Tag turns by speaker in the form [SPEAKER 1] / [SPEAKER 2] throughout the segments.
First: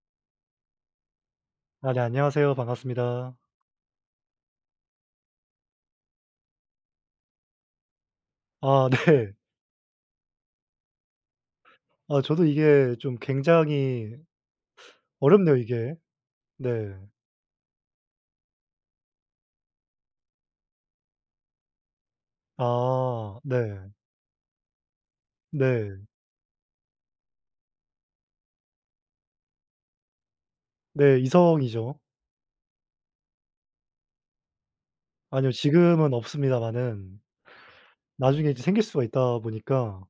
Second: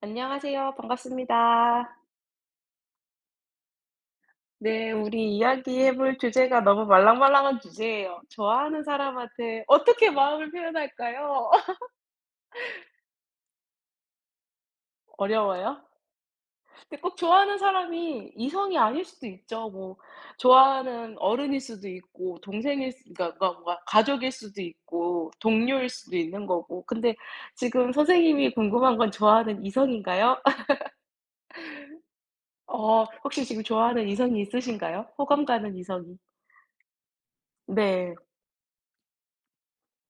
[SPEAKER 1] 안녕하세요. 반갑습니다.
[SPEAKER 2] 아 네 안녕하세요. 반갑습니다.
[SPEAKER 1] 네, 우리 이야기해 볼 주제가 너무 말랑말랑한 주제예요. 좋아하는
[SPEAKER 2] 아 네.
[SPEAKER 1] 사람한테 어떻게 마음을 표현할까요?
[SPEAKER 2] 아 저도 이게 좀 굉장히 어렵네요
[SPEAKER 1] 어려워요?
[SPEAKER 2] 이게. 네.
[SPEAKER 1] 근데 꼭 좋아하는 사람이 이성이 아닐 수도 있죠. 뭐 좋아하는 어른일 수도 있고 동생일 수 그러니까
[SPEAKER 2] 아
[SPEAKER 1] 그러니까 뭔가
[SPEAKER 2] 네.
[SPEAKER 1] 가족일 수도 있고 동료일
[SPEAKER 2] 네.
[SPEAKER 1] 수도 있는 거고. 근데 지금 선생님이 궁금한 건 좋아하는 이성인가요?
[SPEAKER 2] 네 이성이죠.
[SPEAKER 1] 혹시 지금 좋아하는 이성이 있으신가요? 호감
[SPEAKER 2] 아니요
[SPEAKER 1] 가는
[SPEAKER 2] 지금은
[SPEAKER 1] 이성이.
[SPEAKER 2] 없습니다마는
[SPEAKER 1] 네.
[SPEAKER 2] 나중에 이제 생길 수가 있다 보니까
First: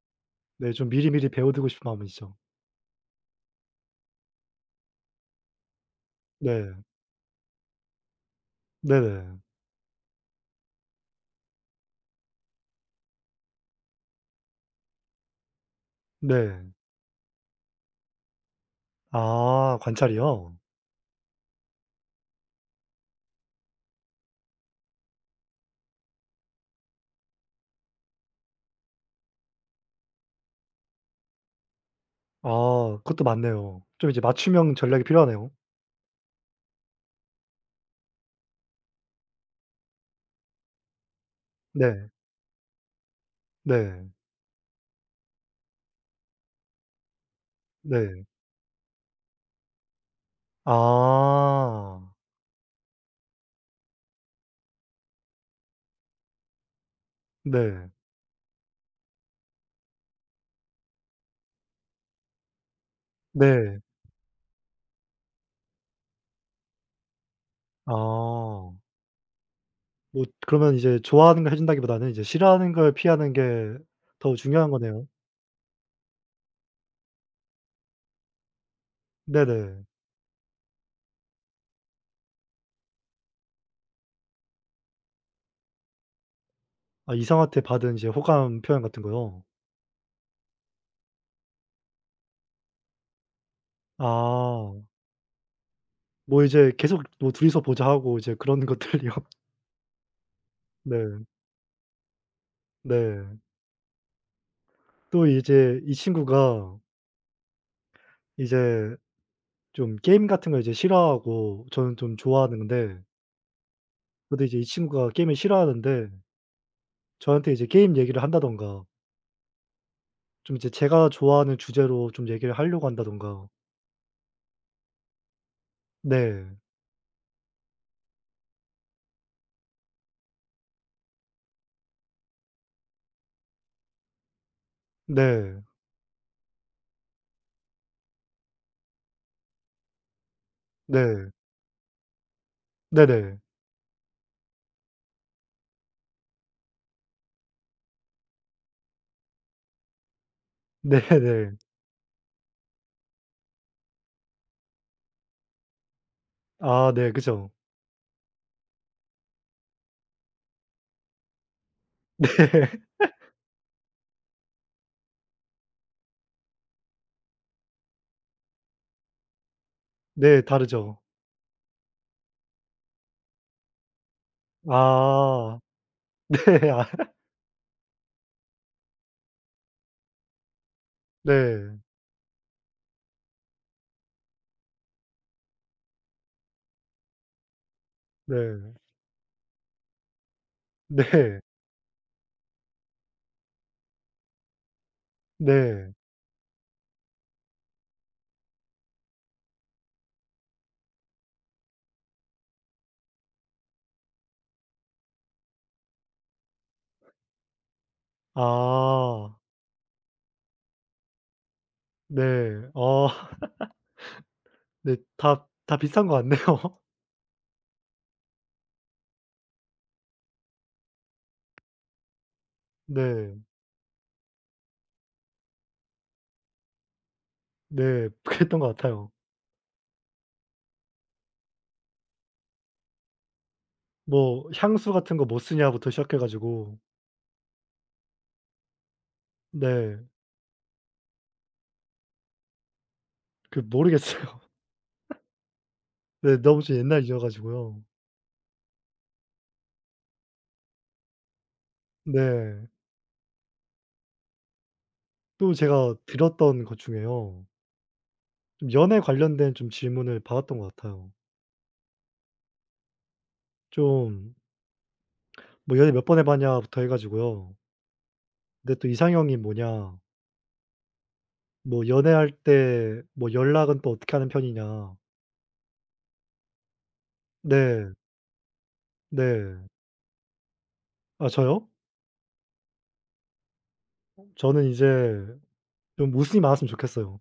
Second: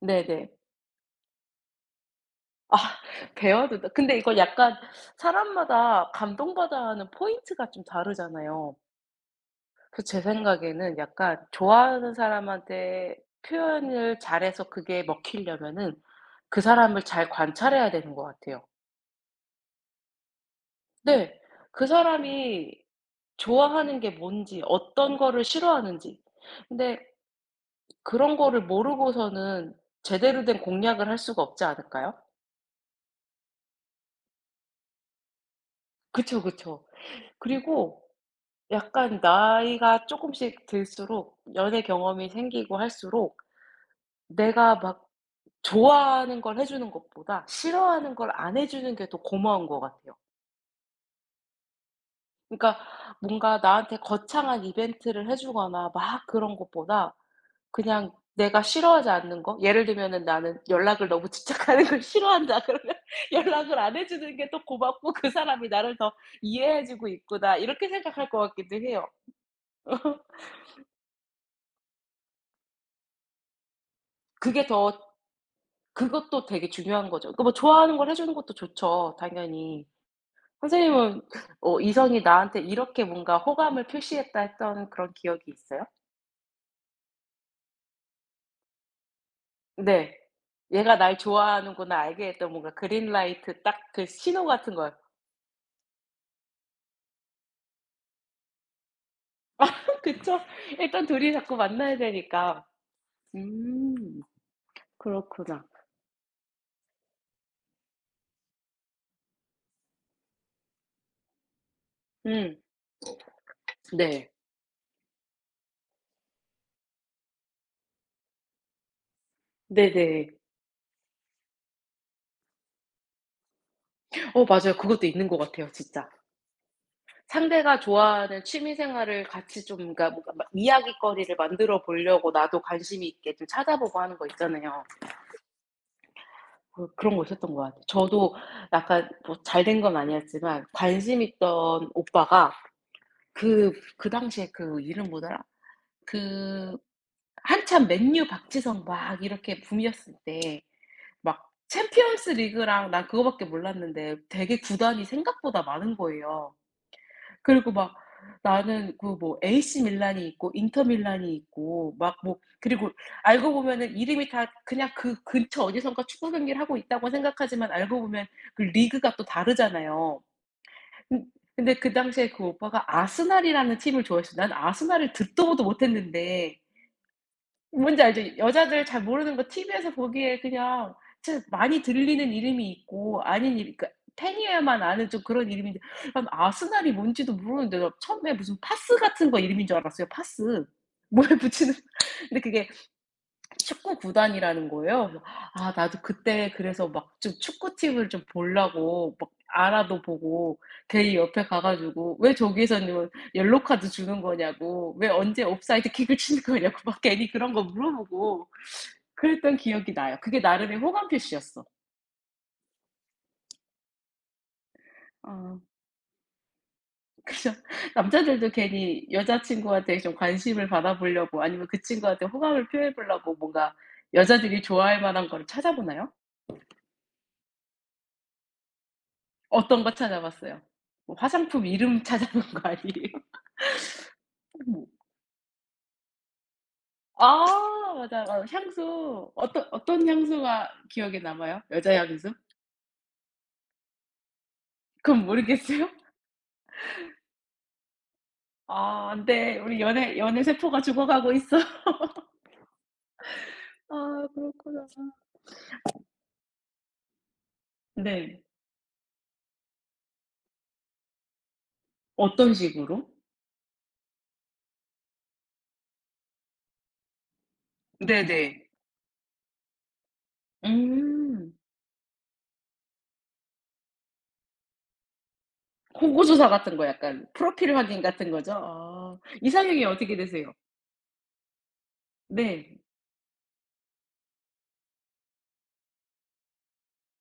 [SPEAKER 1] 네네.
[SPEAKER 2] 네 좀 미리미리 배워두고 싶은 마음이죠.
[SPEAKER 1] 아 배워도 근데 이거 약간 사람마다 감동받
[SPEAKER 2] 네.
[SPEAKER 1] 아 하는 포인트가 좀 다르잖아요.
[SPEAKER 2] 네네.
[SPEAKER 1] 그 제 생각에는 약간 좋아하는 사람한테 표현을 잘해서 그게 먹히려면은 그
[SPEAKER 2] 네.
[SPEAKER 1] 사람을 잘 관찰해야 되는 것 같아요.
[SPEAKER 2] 아 관찰이요?
[SPEAKER 1] 네. 그 사람이 좋아하는 게 뭔지 어떤 거를 싫어하는지. 근데 그런 거를 모르고서는 제대로 된 공략을 할 수가 없지 않을까요?
[SPEAKER 2] 아 그것도 맞네요. 좀 이제 맞춤형 전략이 필요하네요.
[SPEAKER 1] 그쵸, 그쵸. 그리고 약간 나이가 조금씩 들수록 연애
[SPEAKER 2] 네.
[SPEAKER 1] 경험이 생기고 할수록
[SPEAKER 2] 네.
[SPEAKER 1] 내가 막 좋아하는 걸 해 주는 것보다 싫어하는
[SPEAKER 2] 네.
[SPEAKER 1] 걸 안 해 주는 게 더 고마운 것 같아요.
[SPEAKER 2] 아.
[SPEAKER 1] 그러니까 뭔가 나한테 거창한 이벤트를 해 주거나 막 그런 것보다
[SPEAKER 2] 네.
[SPEAKER 1] 그냥 내가 싫어하지 않는 거 예를 들면은 나는 연락을 너무 집착하는 걸 싫어한다 그러면 연락을
[SPEAKER 2] 네.
[SPEAKER 1] 안 해 주는 게 또 고맙고 '그 사람이 나를 더 이해해 주고 있구나.' 이렇게 생각할 것 같기도
[SPEAKER 2] 아.
[SPEAKER 1] 해요.
[SPEAKER 2] 뭐 그러면 이제 좋아하는 걸 해 준다기보다는 이제 싫어하는 걸 피하는 게 더
[SPEAKER 1] 그게
[SPEAKER 2] 중요한
[SPEAKER 1] 더
[SPEAKER 2] 거네요.
[SPEAKER 1] 그것도 되게 중요한 거죠. 그 뭐 좋아하는 걸 해 주는 것도 좋죠,
[SPEAKER 2] 네네.
[SPEAKER 1] 당연히. 선생님은 이성이 나한테 이렇게 뭔가 호감을 표시했다 했던 그런 기억이 있어요?
[SPEAKER 2] 아 이성한테 받은 이제 호감 표현 같은 거요?
[SPEAKER 1] 네. 얘가 날 좋아하는구나 알게 했던 뭔가 그린라이트 딱 그 신호 같은
[SPEAKER 2] 아.
[SPEAKER 1] 거요.
[SPEAKER 2] 뭐 이제 계속 뭐 "둘이서 보자." 하고 이제 그런 것들이요.
[SPEAKER 1] 그쵸. 일단 둘
[SPEAKER 2] 네.
[SPEAKER 1] 이 자꾸 만나야 되니까.
[SPEAKER 2] 네.
[SPEAKER 1] 음
[SPEAKER 2] 또
[SPEAKER 1] 그렇구나.
[SPEAKER 2] 이제 이 친구가 이제 좀 게임 같은 걸 이제 싫어하고 저는 좀
[SPEAKER 1] 음
[SPEAKER 2] 좋아하는데
[SPEAKER 1] 네.
[SPEAKER 2] 근데 이제 이 친구가 게임을 싫어하는데 저한테 이제 게임 얘기를 한다든가
[SPEAKER 1] 네네.
[SPEAKER 2] 좀 이제 제가 좋아하는 주제로 좀 얘기를 하려고 한다든가
[SPEAKER 1] 어 맞아요. 그것도 있는 것 같아요, 진짜.
[SPEAKER 2] 네.
[SPEAKER 1] 상대가 좋아하는 취미 생활을 같이 좀 그러니까 뭔가 막 이야깃거리를 만들어 보려고 나도 관심이 있게 좀 찾아보고 하는 거 있잖아요.
[SPEAKER 2] 네.
[SPEAKER 1] 그 그런 거 있었던 것 같아요. 저도 약간 뭐 잘 된 건 아니었지만 관심
[SPEAKER 2] 네.
[SPEAKER 1] 있던 오빠가
[SPEAKER 2] 네네.
[SPEAKER 1] 그 당시에 그 이름 뭐더라? 그 한참 맨유 박지성 막 이렇게 붐이었을 때 막
[SPEAKER 2] 네네.
[SPEAKER 1] 챔피언스 리그랑 난 그거밖에 몰랐는데 되게 구단이 생각보다 많은 거예요.
[SPEAKER 2] 아 네. 그죠.
[SPEAKER 1] 그리고 막 나는 그 뭐 AC 밀란이 있고 인터 밀란이 있고 막 뭐 그리고 알고 보면은 이름이 다 그냥 그 근처 어디선가 축구 경기를 하고 있다고 생각하지만 알고 보면 그 리그가 또
[SPEAKER 2] 네.
[SPEAKER 1] 다르잖아요.
[SPEAKER 2] 네, 다르죠.
[SPEAKER 1] 근 근데 그 당시에 그 오빠가 아스날이라는 팀을 좋아했어요. 난 아스날을 듣도
[SPEAKER 2] 아.
[SPEAKER 1] 보도 못했는데
[SPEAKER 2] 네. 아
[SPEAKER 1] 뭔지 알죠? 여자들 잘 모르는 거 TV에서 보기에 그냥 진짜
[SPEAKER 2] 네.
[SPEAKER 1] 많이 들리는 이름이 있고 아닌 이름 그러니까 팬이어야만 아는 좀 그런 이름인데 난 아스날이 뭔지도 모르는데 나 처음에 무슨
[SPEAKER 2] 네.
[SPEAKER 1] 파스 같은 거 이름인 줄 알았어요 파스. 뭐에
[SPEAKER 2] 네.
[SPEAKER 1] 붙이는 근데 그게 축구 구단이라는 거예요. 그래서 아
[SPEAKER 2] 네.
[SPEAKER 1] 나도 그때 그래서 막 좀 축구팀을 좀 보려고 막 알아도 보고 걔 옆에 가 가지고 왜 저기에서는 옐로 카드 주는 거냐고 왜 언제 옵사이드 킥을 치는 거냐고 막 괜히 그런 거 물어보고
[SPEAKER 2] 아.
[SPEAKER 1] 그랬던 기억이 나요. 그게 나름의 호감 표시였어.
[SPEAKER 2] 네. 아 네. 다
[SPEAKER 1] 어
[SPEAKER 2] 다 비슷한 것 같네요.
[SPEAKER 1] 그죠. 남자들도 괜히 여자친구한테 좀 관심을 받아 보려고 아니면 그 친구한테 호감을 표해 보려고
[SPEAKER 2] 네.
[SPEAKER 1] 뭔가 여자들이 좋아할 만한 거를 찾아보나요?
[SPEAKER 2] 네. 그랬던 것 같아요.
[SPEAKER 1] 어떤 거 찾아봤어요. 뭐 화장품 이름 찾아본 거 아니에요?
[SPEAKER 2] 뭐
[SPEAKER 1] 뭐
[SPEAKER 2] 향수 같은 거 뭐 쓰냐부터 시작해 가지고
[SPEAKER 1] 아 맞아. 어, 향수 어떤
[SPEAKER 2] 네.
[SPEAKER 1] 어떤 향수가 기억에 남아요? 여자 향수?
[SPEAKER 2] 그 모르겠어요.
[SPEAKER 1] 그건 모르겠어요?
[SPEAKER 2] 네. 너무 좀 옛날 일이어 가지고요.
[SPEAKER 1] 아 안 돼. 우리 연애 세포가 죽어가고 있어.
[SPEAKER 2] 네.
[SPEAKER 1] 아 그렇구나.
[SPEAKER 2] 또 제가 들었던 것 중에요.
[SPEAKER 1] 네.
[SPEAKER 2] 좀 연애 관련된 좀 질문을 받았던 것 같아요.
[SPEAKER 1] 어떤 식으로?
[SPEAKER 2] 좀 뭐 연애 몇 번 해 봤냐부터 해 가지고요.
[SPEAKER 1] 네네.
[SPEAKER 2] 근데 또 이상형이 뭐냐
[SPEAKER 1] 음.
[SPEAKER 2] 뭐 연애할 때 뭐 연락은 또 어떻게 하는 편이냐.
[SPEAKER 1] 호구조사 같은 거 약간 프로필
[SPEAKER 2] 네.
[SPEAKER 1] 확인 같은 거죠? 아.
[SPEAKER 2] 네.
[SPEAKER 1] 이상형이 어떻게 되세요?
[SPEAKER 2] 아 저요?
[SPEAKER 1] 네.
[SPEAKER 2] 저는 이제 좀 웃음이 많았으면 좋겠어요.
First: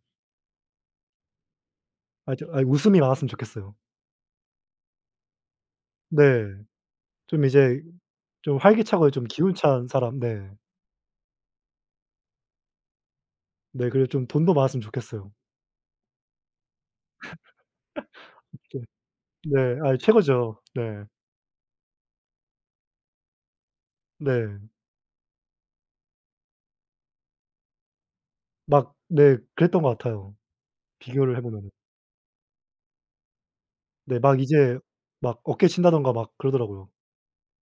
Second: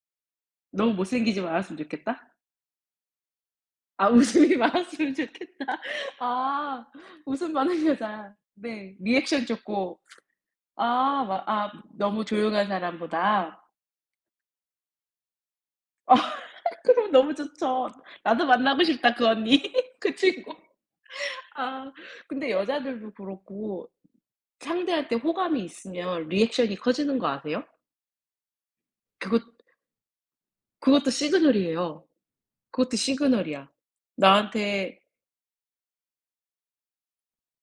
[SPEAKER 1] 너무 못생기지만 았으면 좋겠다.
[SPEAKER 2] 아 저 아 웃음이 많았으면 좋겠어요.
[SPEAKER 1] 아 웃음이 많았으면 좋겠다.
[SPEAKER 2] 네.
[SPEAKER 1] 아
[SPEAKER 2] 좀
[SPEAKER 1] 웃음
[SPEAKER 2] 이제
[SPEAKER 1] 많은 여자.
[SPEAKER 2] 좀
[SPEAKER 1] 네.
[SPEAKER 2] 활기차고 좀
[SPEAKER 1] 리액션
[SPEAKER 2] 기운찬
[SPEAKER 1] 좋고.
[SPEAKER 2] 사람 네.
[SPEAKER 1] 아 막 아 너무 조용한 사람보다.
[SPEAKER 2] 네 그리고 좀 돈도 많았으면 좋겠어요.
[SPEAKER 1] 아 그럼 너무 좋죠. 나도 만나고 싶다 그
[SPEAKER 2] 네.
[SPEAKER 1] 언니.
[SPEAKER 2] 네. 아
[SPEAKER 1] 그 친구.
[SPEAKER 2] 최고죠. 네.
[SPEAKER 1] 아 근데 여자들도 그렇고
[SPEAKER 2] 네.
[SPEAKER 1] 상대할 때 호감이 있으면 리액션이 커지는 거 아세요?
[SPEAKER 2] 막 네
[SPEAKER 1] 그것
[SPEAKER 2] 그랬던 것 같아요
[SPEAKER 1] 그것도
[SPEAKER 2] 비교를 해 보면은.
[SPEAKER 1] 시그널이에요. 그것도 시그널이야.
[SPEAKER 2] 네 막 이제
[SPEAKER 1] 나한테
[SPEAKER 2] 막 어깨친다든가 막 그러더라고요.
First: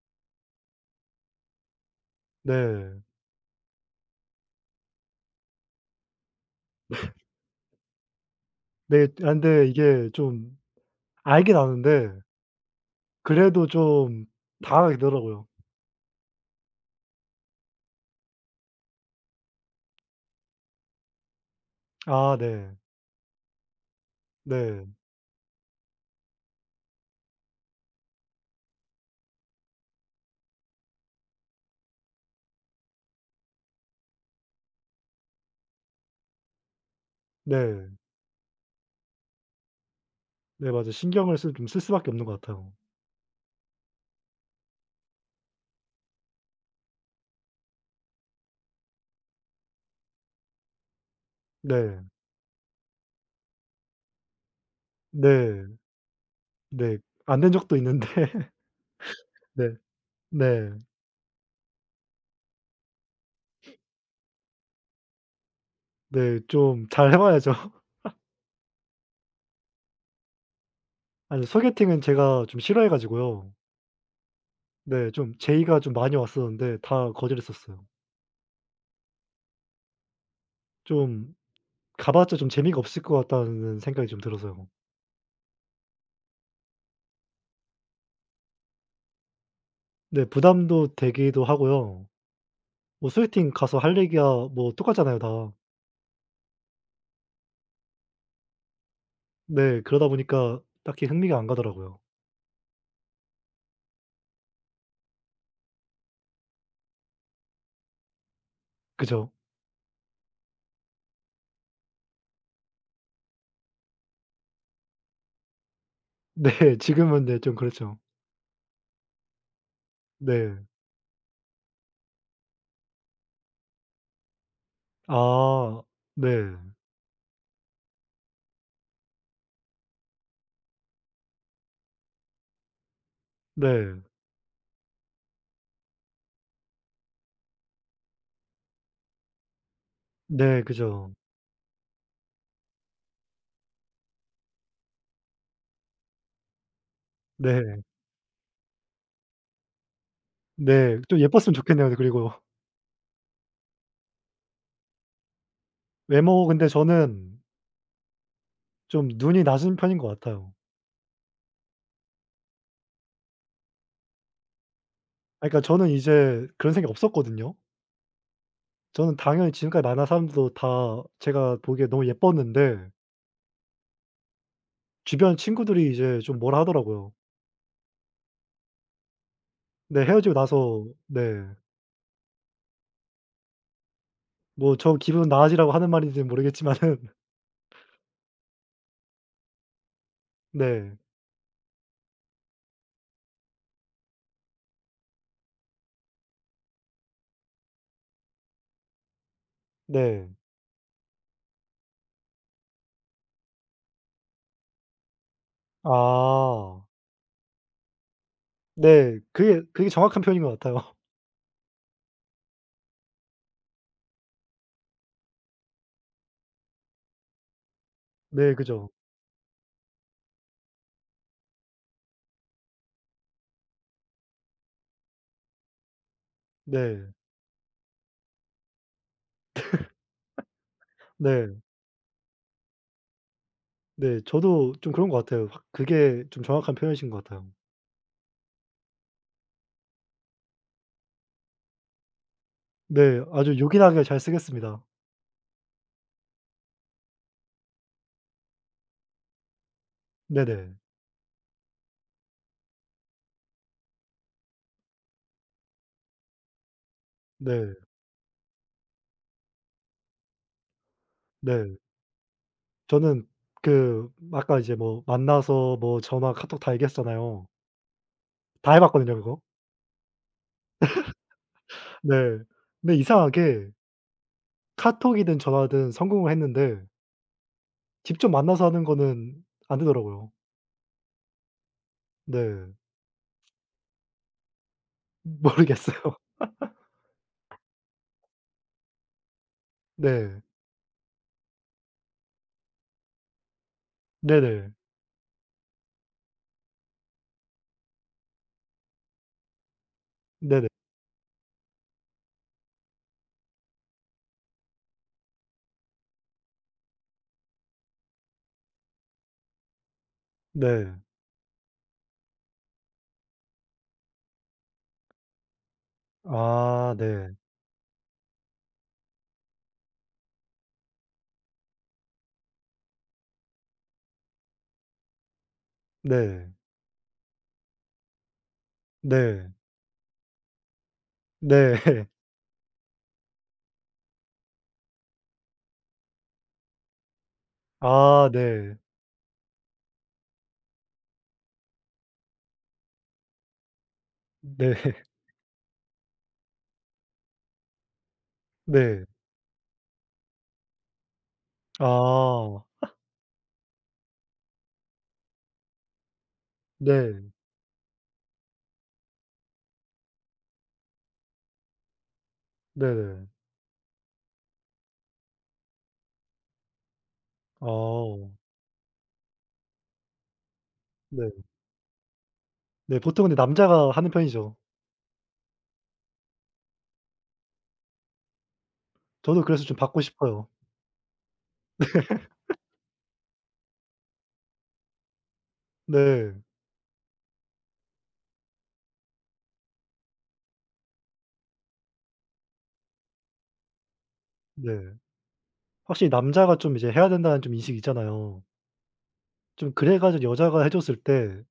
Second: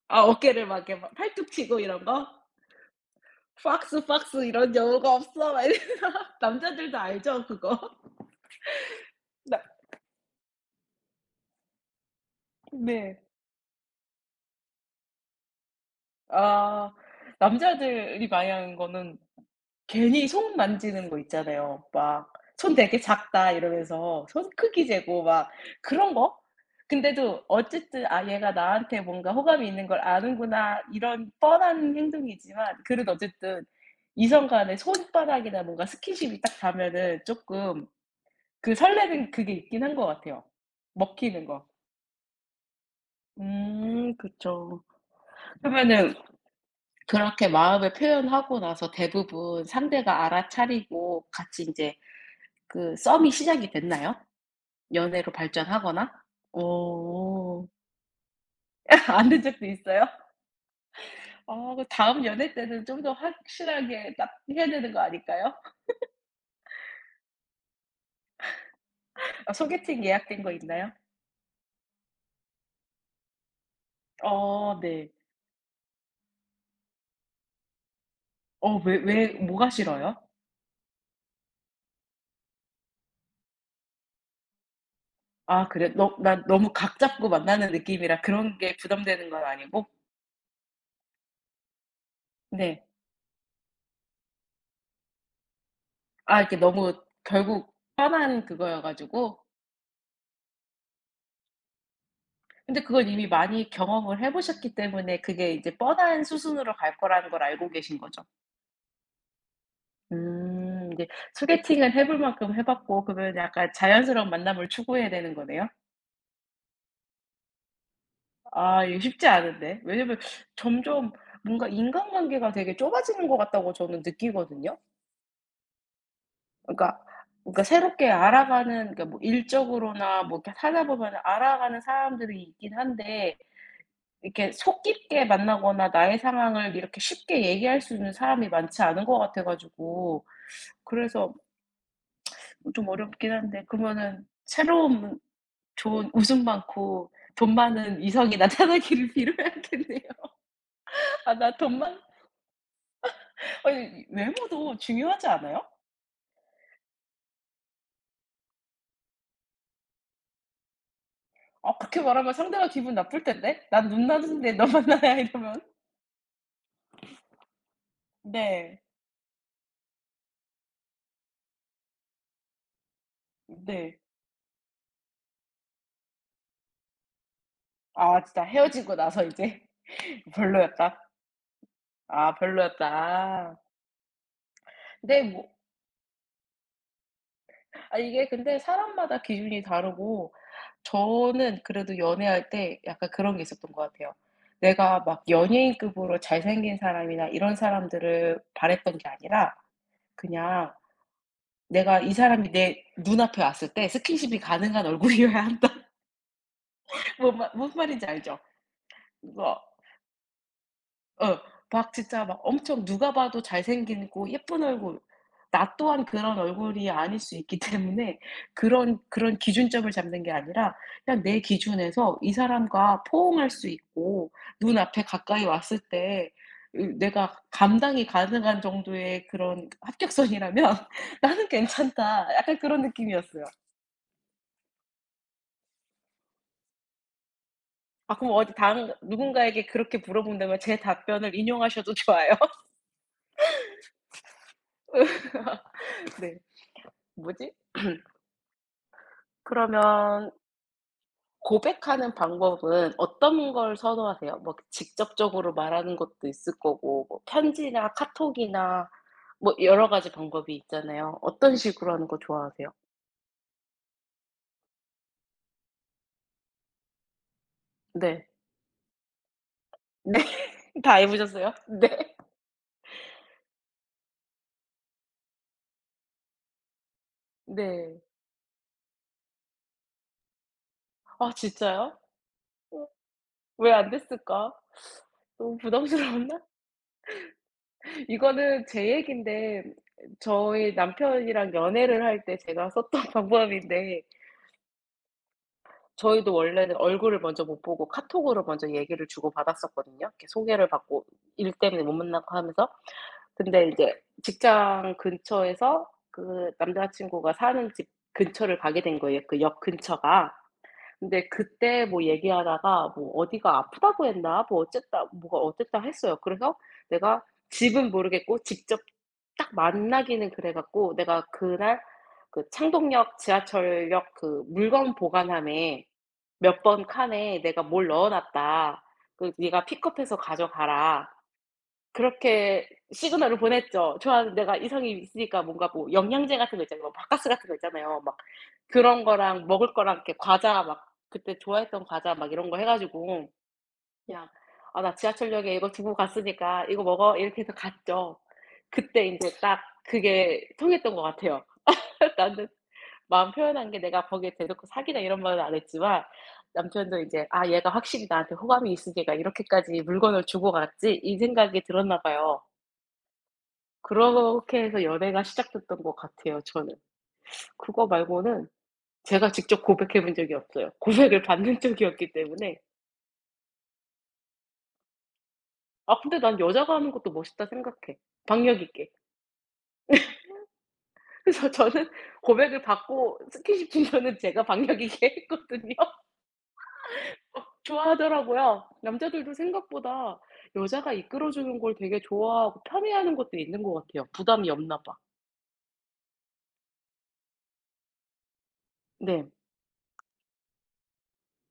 [SPEAKER 1] 아 어깨를 막 이렇게 막 팔뚝 치고 이런 거?
[SPEAKER 2] 네.
[SPEAKER 1] "Fox, fox 이런 영어가 없어." 막 이러 남자들도 알죠, 그거?
[SPEAKER 2] 네. 아
[SPEAKER 1] 나
[SPEAKER 2] 근데 이게 좀 알긴 아는데
[SPEAKER 1] 네.
[SPEAKER 2] 그래도 좀 당황하게 되더라고요.
[SPEAKER 1] 아 남자들이 많이 하는 거는 괜히 손 만지는 거 있잖아요. 막
[SPEAKER 2] 아
[SPEAKER 1] "손
[SPEAKER 2] 네.
[SPEAKER 1] 되게 작다." 이러면서 손 크기
[SPEAKER 2] 네.
[SPEAKER 1] 재고 막 그런 거? 근데도 어쨌든 '아 얘가 나한테 뭔가 호감이 있는 걸 아는구나.' 이런 뻔한 행동이지만 그래도 어쨌든 이성 간의 손바닥이나 뭔가 스킨십이 딱 닿으면은 조금
[SPEAKER 2] 네.
[SPEAKER 1] 그 설레는 그게 있긴 한 것 같아요.
[SPEAKER 2] 네 맞아요. 신경을
[SPEAKER 1] 먹히는
[SPEAKER 2] 쓸
[SPEAKER 1] 거.
[SPEAKER 2] 좀 쓸 수밖에 없는 것 같아요.
[SPEAKER 1] 그쵸. 그러면은 그렇게 마음을 표현하고 나서 대부분 상대가 알아차리고 같이 인제
[SPEAKER 2] 네.
[SPEAKER 1] 그 썸이 시작이 됐나요? 연애로
[SPEAKER 2] 네.
[SPEAKER 1] 발전하거나?
[SPEAKER 2] 네. 안 된
[SPEAKER 1] 어.
[SPEAKER 2] 적도 있는데
[SPEAKER 1] 안 된 적도
[SPEAKER 2] 네.
[SPEAKER 1] 있어요?
[SPEAKER 2] 네.
[SPEAKER 1] 아 그 다음 연애 때는 좀 더 확실하게 딱 해야 되는 거 아닐까요?
[SPEAKER 2] 네. 좀 잘 해 봐야죠.
[SPEAKER 1] 아 소개팅 예약된 거 있나요?
[SPEAKER 2] 아니 소개팅은 제가 좀 싫어해 가지고요.
[SPEAKER 1] 어 네.
[SPEAKER 2] 네 좀 제의가 좀 많이 왔었는데 다 거절했었어요.
[SPEAKER 1] 어 왜 뭐가 싫어요?
[SPEAKER 2] 좀 가 봤자 좀 재미가 없을 것 같다는 생각이 좀 들어서요.
[SPEAKER 1] 아 그래 너 난 너무 각 잡고 만나는 느낌이라 그런 게 부담되는 건 아니고?
[SPEAKER 2] 네 부담도 되기도 하고요.
[SPEAKER 1] 네.
[SPEAKER 2] 뭐 소개팅 가서 할 얘기야 뭐 똑같잖아요 다.
[SPEAKER 1] 아 이게 너무 결국 편한 그거여 가지고
[SPEAKER 2] 네. 그러다 보니까 딱히 흥미가 안 가더라고요.
[SPEAKER 1] 근데 그걸 이미 많이 경험을 해 보셨기 때문에 그게 이제 뻔한 수순으로 갈 거라는 걸 알고 계신 거죠.
[SPEAKER 2] 그죠?
[SPEAKER 1] 이제 소개팅은 해볼 만큼 해 봤고 그러면 약간 자연스러운 만남을 추구해야 되는 거네요?
[SPEAKER 2] 네. 지금은 네 좀 그렇죠.
[SPEAKER 1] 아 이거 쉽지 않은데. 왜냐면
[SPEAKER 2] 네.
[SPEAKER 1] 점점 뭔가 인간관계가 되게 좁아지는 것 같다고 저는 느끼거든요.
[SPEAKER 2] 아. 네.
[SPEAKER 1] 그러니까 그러니까 새롭게 알아가는 그러니까 뭐 일적으로나 뭐 이렇게 살다 보면은 알아가는 사람들이 있긴 한데
[SPEAKER 2] 네.
[SPEAKER 1] 이렇게 속 깊게 만나거나 나의 상황을 이렇게 쉽게 얘기할 수 있는 사람이 많지 않은 것 같아 가지고
[SPEAKER 2] 네. 그죠.
[SPEAKER 1] 그래서 좀 어렵긴 한데 그러면은 새로운 좋은 웃음 많고 돈
[SPEAKER 2] 네.
[SPEAKER 1] 많은 이성이 나타나기를 빌어야겠네요.
[SPEAKER 2] 네. 좀
[SPEAKER 1] 아 나
[SPEAKER 2] 예뻤으면
[SPEAKER 1] 돈 많
[SPEAKER 2] 좋겠네요. 그리고
[SPEAKER 1] 아니 외모도 중요하지 않아요?
[SPEAKER 2] 외모 근데 저는 좀 눈이 낮은 편인 것 같아요.
[SPEAKER 1] 아 그렇게 말하면 상대가 기분 나쁠 텐데. "난 눈 낮은데 너 만나냐?"
[SPEAKER 2] 아
[SPEAKER 1] 이러면.
[SPEAKER 2] 그러니까 저는 이제 그런 생각이 없었거든요.
[SPEAKER 1] 네.
[SPEAKER 2] 저는 당연히 지금까지 만난 사람들도 다 제가 보기에 너무 예뻤는데
[SPEAKER 1] 네.
[SPEAKER 2] 주변 친구들이 이제 좀 뭐라 하더라고요.
[SPEAKER 1] 아 진짜 헤어지고 나서 이제
[SPEAKER 2] 네. 헤어지고 나서
[SPEAKER 1] 별로였다.
[SPEAKER 2] 네.
[SPEAKER 1] 아 별로였다. 아.
[SPEAKER 2] 뭐 저
[SPEAKER 1] 근데
[SPEAKER 2] 기분
[SPEAKER 1] 뭐
[SPEAKER 2] 나아지라고 하는 말인지는 모르겠지만은
[SPEAKER 1] 아 이게 근데 사람마다 기준이 다르고
[SPEAKER 2] 네.
[SPEAKER 1] 저는 그래도 연애할 때 약간 그런 게 있었던 것 같아요. 내가 막 연예인급으로 잘생긴 사람이나 이런 사람들을 바랬던 게 아니라
[SPEAKER 2] 네.
[SPEAKER 1] 그냥 내가 이 사람이 내 눈앞에 왔을 때 스킨십이 가능한 얼굴이어야 한다.
[SPEAKER 2] 아.
[SPEAKER 1] 뭔 말인지 알죠?
[SPEAKER 2] 네. 그게 정확한 표현인 것 같아요.
[SPEAKER 1] 어. 막 진짜 막 엄청 누가 봐도 잘생기고 예쁜 얼굴. 나 또한 그런 얼굴이 아닐 수 있기 때문에
[SPEAKER 2] 네. 그죠.
[SPEAKER 1] 그런 기준점을 잡는 게 아니라 그냥 내 기준에서 이 사람과 포옹할 수 있고 눈앞에 가까이 왔을 때 으
[SPEAKER 2] 네.
[SPEAKER 1] 내가 감당이 가능한 정도의 그런 합격선이라면 '나는
[SPEAKER 2] 네.
[SPEAKER 1] 괜찮다.' 약간 그런 느낌이었어요.
[SPEAKER 2] 네. 저도 좀 그런 것 같아요. 확 그게 좀 정확한 표현이신 것 같아요.
[SPEAKER 1] 아 그럼 어디 다른 누군가에게 그렇게 물어본다면 제 답변을 인용하셔도 좋아요.
[SPEAKER 2] 네. 아주 요긴하게 잘 쓰겠습니다.
[SPEAKER 1] 네. 뭐지? 그러면
[SPEAKER 2] 네네.
[SPEAKER 1] 고백하는 방법은 어떤 걸 선호하세요? 뭐 직접적으로 말하는 것도 있을 거고 뭐
[SPEAKER 2] 네.
[SPEAKER 1] 편지나 카톡이나 뭐 여러 가지 방법이 있잖아요. 어떤
[SPEAKER 2] 네.
[SPEAKER 1] 식으로 하는 거 좋아하세요?
[SPEAKER 2] 저는 그 아까 이제 뭐 만나서 뭐 전화, 카톡 다 얘기했잖아요.
[SPEAKER 1] 네.
[SPEAKER 2] 다 해 봤거든요 그거.
[SPEAKER 1] 네. 다 해 보셨어요? 네.
[SPEAKER 2] 네. 근데 이상하게 카톡이든 전화든 성공을 했는데
[SPEAKER 1] 네.
[SPEAKER 2] 직접 만나서 하는 거는 안 되더라고요.
[SPEAKER 1] 아 진짜요?
[SPEAKER 2] 네.
[SPEAKER 1] 어 왜 안 됐을까? 너무
[SPEAKER 2] 모르겠어요.
[SPEAKER 1] 부담스러웠나? 이거는 제 얘기인데
[SPEAKER 2] 네.
[SPEAKER 1] 저희 남편이랑 연애를 할 때 제가 썼던 방법인데
[SPEAKER 2] 네네.
[SPEAKER 1] 저희도 원래는 얼굴을 먼저 못 보고 카톡으로 먼저 얘기를 주고받았었거든요. 이렇게 소개를
[SPEAKER 2] 네네.
[SPEAKER 1] 받고 일 때문에 못 만나고 하면서. 근데 이제 직장 근처에서 그 남자 친구가 사는 집 근처를 가게 된 거예요, 그 역 근처가.
[SPEAKER 2] 네.
[SPEAKER 1] 근데 그때 뭐 얘기하다가 뭐 어디가 아프다고 했나 뭐 어쨌다 뭐가 어쨌다 했어요. 그래서
[SPEAKER 2] 아
[SPEAKER 1] 내가
[SPEAKER 2] 네.
[SPEAKER 1] 집은 모르겠고 직접 딱 만나기는 그래 갖고 내가 그날 그 창동역 지하철역 그 물건 보관함에
[SPEAKER 2] 네.
[SPEAKER 1] 몇 번 칸에 내가 뭘 넣어 놨다. 그
[SPEAKER 2] 네.
[SPEAKER 1] "네가 픽업해서 가져가라."
[SPEAKER 2] 네.
[SPEAKER 1] 그렇게 시그널을 보냈죠. 좋아하는 내가 이성이 있으니까 뭔가 뭐 영양제 같은 거 있잖아요. 막 바카스 같은 거 있잖아요. 막
[SPEAKER 2] 아 네.
[SPEAKER 1] 그런 거랑 먹을 거랑 이렇게 과자 막 그때 좋아했던 과자 막 이런 거 해 가지고 그냥
[SPEAKER 2] 네.
[SPEAKER 1] "아 나 지하철역에 이거 두고 갔으니까 이거 먹어." 이렇게 해서 갔죠.
[SPEAKER 2] 네.
[SPEAKER 1] 그때 인제 딱 그게 통했던 것 같아요. 나는
[SPEAKER 2] 아.
[SPEAKER 1] 마음 표현한 게 내가 거기에 대놓고 사귀자 이런 말은 안 했지만 남편도 이제
[SPEAKER 2] 네.
[SPEAKER 1] '아 얘가 확실히 나한테 호감이 있으니까 이렇게까지 물건을 주고 갔지.' 이 생각이 들었나 봐요.
[SPEAKER 2] 네네.
[SPEAKER 1] 그렇게 해서 연애가 시작됐던 것 같아요 저는. 그거
[SPEAKER 2] 아.
[SPEAKER 1] 말고는 제가 직접 고백해 본 적이 없어요. 고백을
[SPEAKER 2] 네.
[SPEAKER 1] 받는 쪽이었기 때문에.
[SPEAKER 2] 네 보통 근데 남자가 하는 편이죠.
[SPEAKER 1] 아 근데 난 여자가 하는 것도 멋있다 생각해 박력 있게.
[SPEAKER 2] 저도 그래서 좀 받고 싶어요.
[SPEAKER 1] 그래서 저는 고백을 받고 스킨십 진저는 제가 박력 있게 했거든요.
[SPEAKER 2] 네.
[SPEAKER 1] 좋아하더라고요. 남자들도 생각보다 여자가 이끌어 주는 걸 되게 좋아하고 편해하는 것도 있는 것 같아요. 부담이 없나
[SPEAKER 2] 네.
[SPEAKER 1] 봐.
[SPEAKER 2] 확실히 남자가 좀 이제 해야 된다는 좀 인식이 있잖아요.
[SPEAKER 1] 네.
[SPEAKER 2] 좀 그래 가지고 여자가 해 줬을 때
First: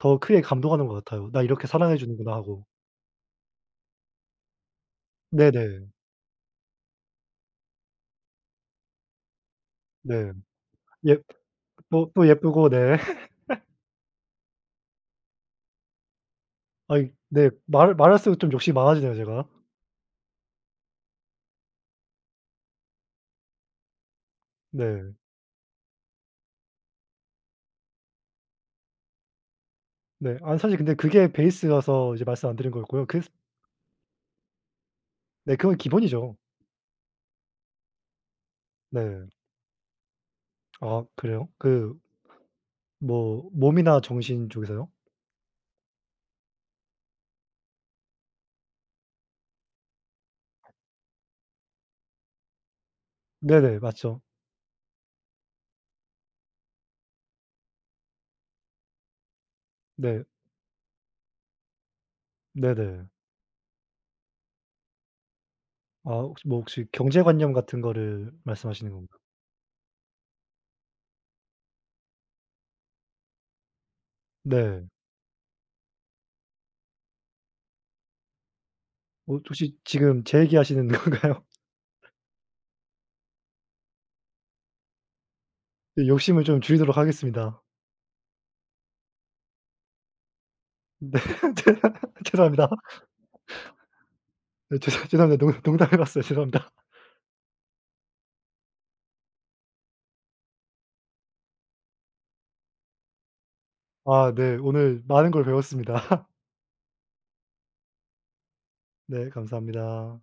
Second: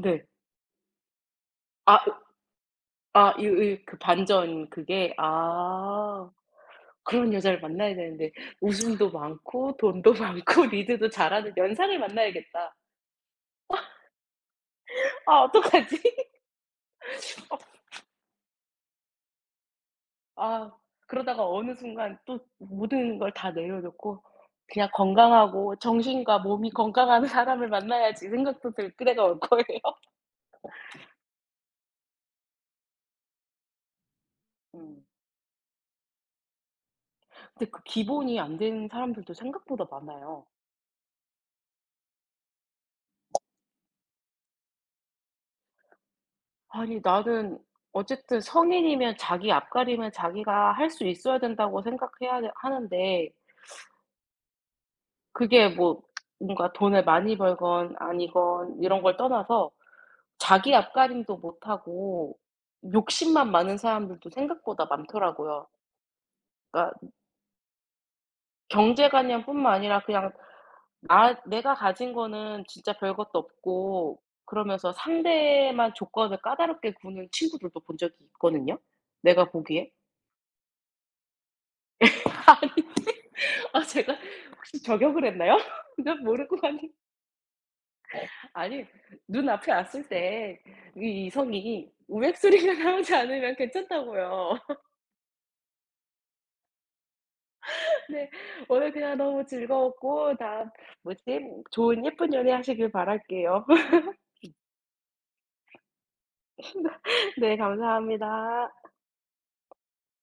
[SPEAKER 2] 더 크게 감동하는 것 같아요. '나 이렇게 사랑해
[SPEAKER 1] 아
[SPEAKER 2] 주는구나.' 하고.
[SPEAKER 1] 아 이 이 그 반전 그게
[SPEAKER 2] 네네.
[SPEAKER 1] 아. 그런 여자를 만나야 되는데 웃음도 많고 돈도
[SPEAKER 2] 네.
[SPEAKER 1] 많고 리드도
[SPEAKER 2] 예
[SPEAKER 1] 잘하는 연상을
[SPEAKER 2] 또 또 예쁘고
[SPEAKER 1] 만나야겠다.
[SPEAKER 2] 네.
[SPEAKER 1] 아 어떡하지?
[SPEAKER 2] 아이 네. 말을 말할수록 좀 욕심이 많아지네요 제가.
[SPEAKER 1] 아 그러다가 어느 순간 또 모든 걸 다 내려놓고 그냥
[SPEAKER 2] 네.
[SPEAKER 1] 건강하고 정신과 몸이 건강한 사람을 만나야지 생각도 들 때가 올 거예요.
[SPEAKER 2] 네. 아 사실 근데 그게 베이스라서 이제 말씀 안 드린 거였고요. 그래서
[SPEAKER 1] 음.
[SPEAKER 2] 네 그건 기본이죠.
[SPEAKER 1] 근데 그 기본이 안 되는
[SPEAKER 2] 네.
[SPEAKER 1] 사람들도 생각보다 많아요.
[SPEAKER 2] 아 그래요? 그 뭐 몸이나 정신 쪽에서요?
[SPEAKER 1] 아니 나는 어쨌든 성인이면 자기 앞가림은 자기가 할 수 있어야 된다고 하는데
[SPEAKER 2] 네네. 맞죠.
[SPEAKER 1] 그게 뭐 뭔가 돈을 많이 벌건 아니건 이런 걸 떠나서
[SPEAKER 2] 네.
[SPEAKER 1] 자기 앞가림도 못하고
[SPEAKER 2] 네네.
[SPEAKER 1] 욕심만 많은 사람들도 생각보다 많더라고요.
[SPEAKER 2] 아 혹시 뭐 혹시
[SPEAKER 1] 그러니까
[SPEAKER 2] 경제관념 같은 거를 말씀하시는 건가요?
[SPEAKER 1] 경제관념뿐만 아니라 그냥 나 내가 가진 거는 진짜 별것도 없고
[SPEAKER 2] 네.
[SPEAKER 1] 그러면서 상대만 조건을 까다롭게 구는 친구들도 본 적이 있거든요,
[SPEAKER 2] 어
[SPEAKER 1] 내가
[SPEAKER 2] 혹시
[SPEAKER 1] 보기에.
[SPEAKER 2] 지금 제 얘기하시는 건가요?
[SPEAKER 1] 아니 아 제가 혹시 저격을 했나요?
[SPEAKER 2] 네
[SPEAKER 1] 그
[SPEAKER 2] 욕심을
[SPEAKER 1] 모르고
[SPEAKER 2] 좀
[SPEAKER 1] 하니
[SPEAKER 2] 줄이도록 하겠습니다.
[SPEAKER 1] 아니 눈앞에 왔을 때
[SPEAKER 2] 네.
[SPEAKER 1] 이
[SPEAKER 2] 죄
[SPEAKER 1] 이성이
[SPEAKER 2] 죄송합니다.
[SPEAKER 1] 우웩소리가 나오지 않으면 괜찮다고요.
[SPEAKER 2] 네 죄송합니다. 농 농담해 봤어요. 죄송합니다.
[SPEAKER 1] 네. 오늘 그냥 너무 즐거웠고 다음 뭐지? 좋은 예쁜 연애 하시길 바랄게요.
[SPEAKER 2] 아 네. 오늘 많은 걸 배웠습니다.
[SPEAKER 1] 네 감사합니다.
[SPEAKER 2] 네 감사합니다.